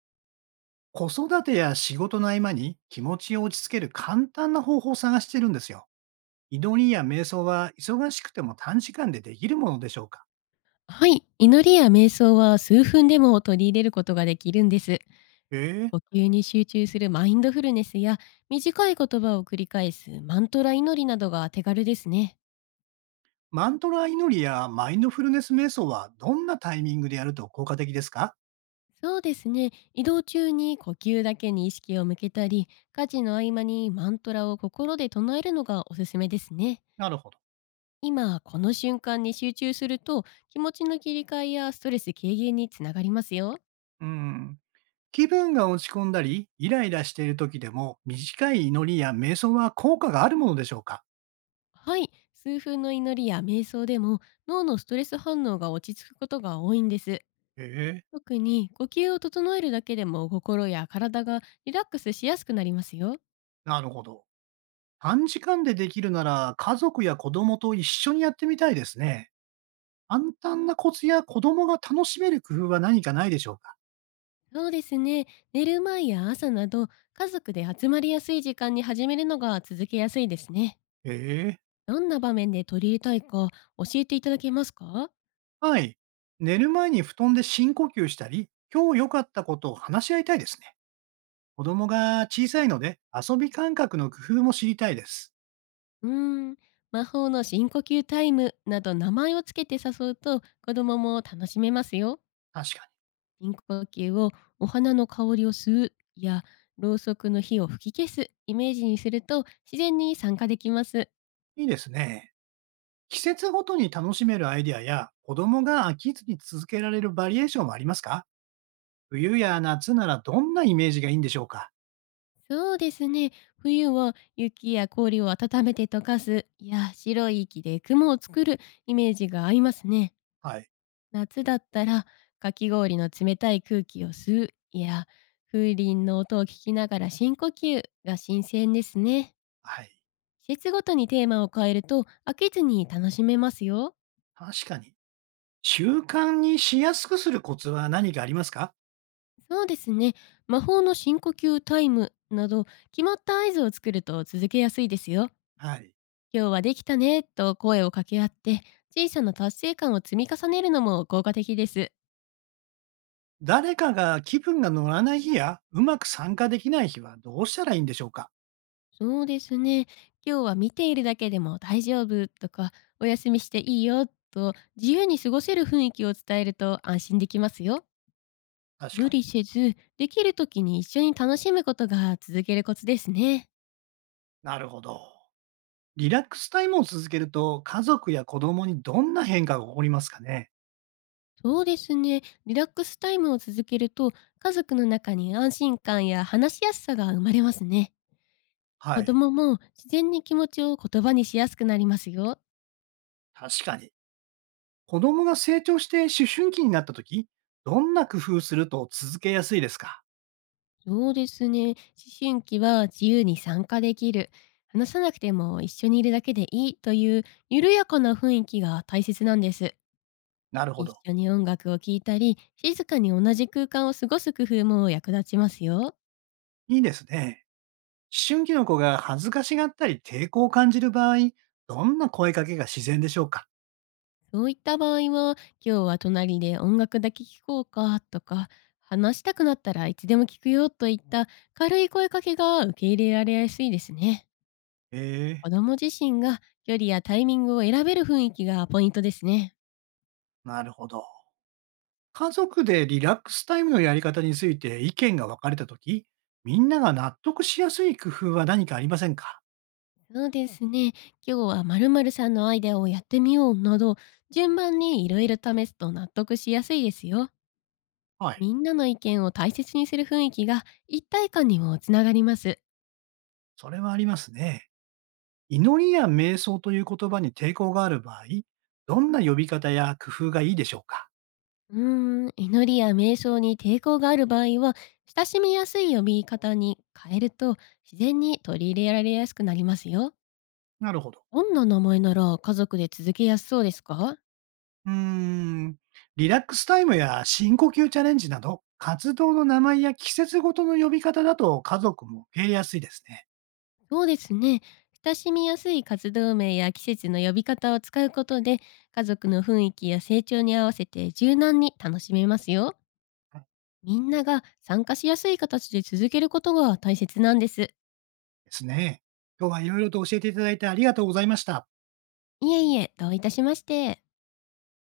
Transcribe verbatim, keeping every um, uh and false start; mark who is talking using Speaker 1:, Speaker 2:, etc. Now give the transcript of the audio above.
Speaker 1: 子育てや仕事の合間に気持ちを落ち着ける簡単な方法を探してるんですよ。祈りや瞑想は忙しくても短時間でできるものでしょうか？
Speaker 2: はい、祈りや瞑想は数分でも取り入れることができるんです。
Speaker 1: ええ。
Speaker 2: 呼吸に集中するマインドフルネスや短い言葉を繰り返すマントラ祈りなどが手軽ですね。
Speaker 1: マントラ祈りやマインドフルネス瞑想はどんなタイミングでやると効果的ですか？
Speaker 2: そうですね。移動中に呼吸だけに意識を向けたり、家事の合間にマントラを心で唱えるのがおすすめですね。
Speaker 1: なるほど。
Speaker 2: 今この瞬間に集中すると、気持ちの切り替えやストレス軽減につながりますよ。
Speaker 1: うん。気分が落ち込んだり、イライラしている時でも短い祈りや瞑想は効果があるものでしょうか？
Speaker 2: はい、数分の祈りや瞑想でも、脳のストレス反応が落ち着くことが多いんです。
Speaker 1: ええ。
Speaker 2: 特に呼吸を整えるだけでも、心や体がリラックスしやすくなりますよ。
Speaker 1: なるほど。短時間でできるなら家族や子供と一緒にやってみたいですね。簡単なコツや子供が楽しめる工夫は何かないでしょうか？
Speaker 2: そうですね。寝る前や朝など、家族で集まりやすい時間に始めるのが続けやすいですね。
Speaker 1: ええ。
Speaker 2: どんな場面で取り入れたいか教えていただけますか？
Speaker 1: はい。寝る前に布団で深呼吸したり、今日良かったことを話し合いたいですね。子供が小さいので、遊び感覚の工夫も知りたいです。
Speaker 2: うーん、魔法の深呼吸タイムなど名前をつけて誘うと、子供も楽しめますよ。
Speaker 1: 確か
Speaker 2: 深呼吸をお花の香りを吸うや、ろうそくの火を吹き消すイメージにすると、自然に参加できます。
Speaker 1: に。いいですね。季節ごとに楽しめるアイデアや、子供が飽きずに続けられるバリエーションはありますか？冬や夏ならどんなイメージがいいんでしょうか？
Speaker 2: そうですね。冬は雪や氷を温めて溶かす、いや白い息で雲を作るイメージが合いますね。
Speaker 1: はい。
Speaker 2: 夏だったら、かき氷の冷たい空気を吸う、いや風鈴の音を聞きながら深呼吸が新鮮ですね。
Speaker 1: はい。
Speaker 2: 季節ごとにテーマを変えると、飽きずに楽しめますよ。
Speaker 1: 確かに。習慣にしやすくするコツは何かありますか？
Speaker 2: そうですね。魔法の深呼吸タイムなど、決まった合図を作ると続けやすいですよ。
Speaker 1: はい。
Speaker 2: 今日はできたねと声を掛け合って、小さな達成感を積み重ねるのも効果的です。
Speaker 1: 誰かが気分が乗らない日や、うまく参加できない日はどうしたらいいんでしょうか？
Speaker 2: そうですね。今日は見ているだけでも大丈夫とか、お休みしていいよと自由に過ごせる雰囲気を伝えると、安心できますよ。
Speaker 1: 確か
Speaker 2: 無
Speaker 1: に。
Speaker 2: 理せず、できる時に一緒に楽しむことが続けるコツですね。
Speaker 1: なるほど。リラックスタイムを続けると、家族や子供にどんな変化が起こりますかね？
Speaker 2: そうですね。リラックスタイムを続けると、家族の中に安心感や話しやすさが生まれますね。
Speaker 1: は
Speaker 2: 子
Speaker 1: い。
Speaker 2: 供も自然に気持ちを言葉にしやすくなりますよ。
Speaker 1: 確かに。子供が成長して思春期になった時、どんな工夫すると続けやすいですか？
Speaker 2: そうですね。思春期は自由に参加できる、話さなくても一緒にいるだけでいいという緩やかな雰囲気が大切なんです。
Speaker 1: なるほ
Speaker 2: 一
Speaker 1: ど。
Speaker 2: 緒に音楽を聴いたり、静かに同じ空間を過ごす工夫も役立ちますよ。
Speaker 1: いいですね。思春期の子が恥ずかしがったり抵抗を感じる場合、どんな声かけが自然でしょうか？
Speaker 2: そういった場合は、今日は隣で音楽だけ聴こうかとか、話したくなったらいつでも聞くよといった軽い声かけが受け入れられやすいですね。
Speaker 1: ええ。
Speaker 2: 子供自身が距離やタイミングを選べる雰囲気がポイントですね。
Speaker 1: なるほど。家族でリラックスタイムのやり方について意見が分かれたとき、みんなが納得しやすい工夫は何かありませんか？
Speaker 2: そうですね。今日は〇〇さんのアイデアをやってみようなど、順番にいろいろ試すと納得しやすいですよ。
Speaker 1: はい。
Speaker 2: みんなの意見を大切にする雰囲気が一体感にもつながります。
Speaker 1: それはありますね。祈りや瞑想という言葉に抵抗がある場合、どんな呼び方や工夫がいいでしょうか？
Speaker 2: うーん、祈りや瞑想に抵抗がある場合は、親しみやすい呼び方に変えると、自然に取り入れられやすくなりますよ。
Speaker 1: なるほど。
Speaker 2: どんな名前なら家族で続けやすそうですか？
Speaker 1: うーん。リラックスタイムや深呼吸チャレンジなど、活動の名前や季節ごとの呼び方だと家族も受け入れやすいですね。
Speaker 2: そうですね。親しみやすい活動名や季節の呼び方を使うことで、家族の雰囲気や成長に合わせて柔軟に楽しめますよ。みんなが参加しやすい形で続けることが大切なんです。
Speaker 1: ですね。今日はいろいろと教えていただいてありがとうございました。
Speaker 2: いえいえ、どういたしまして。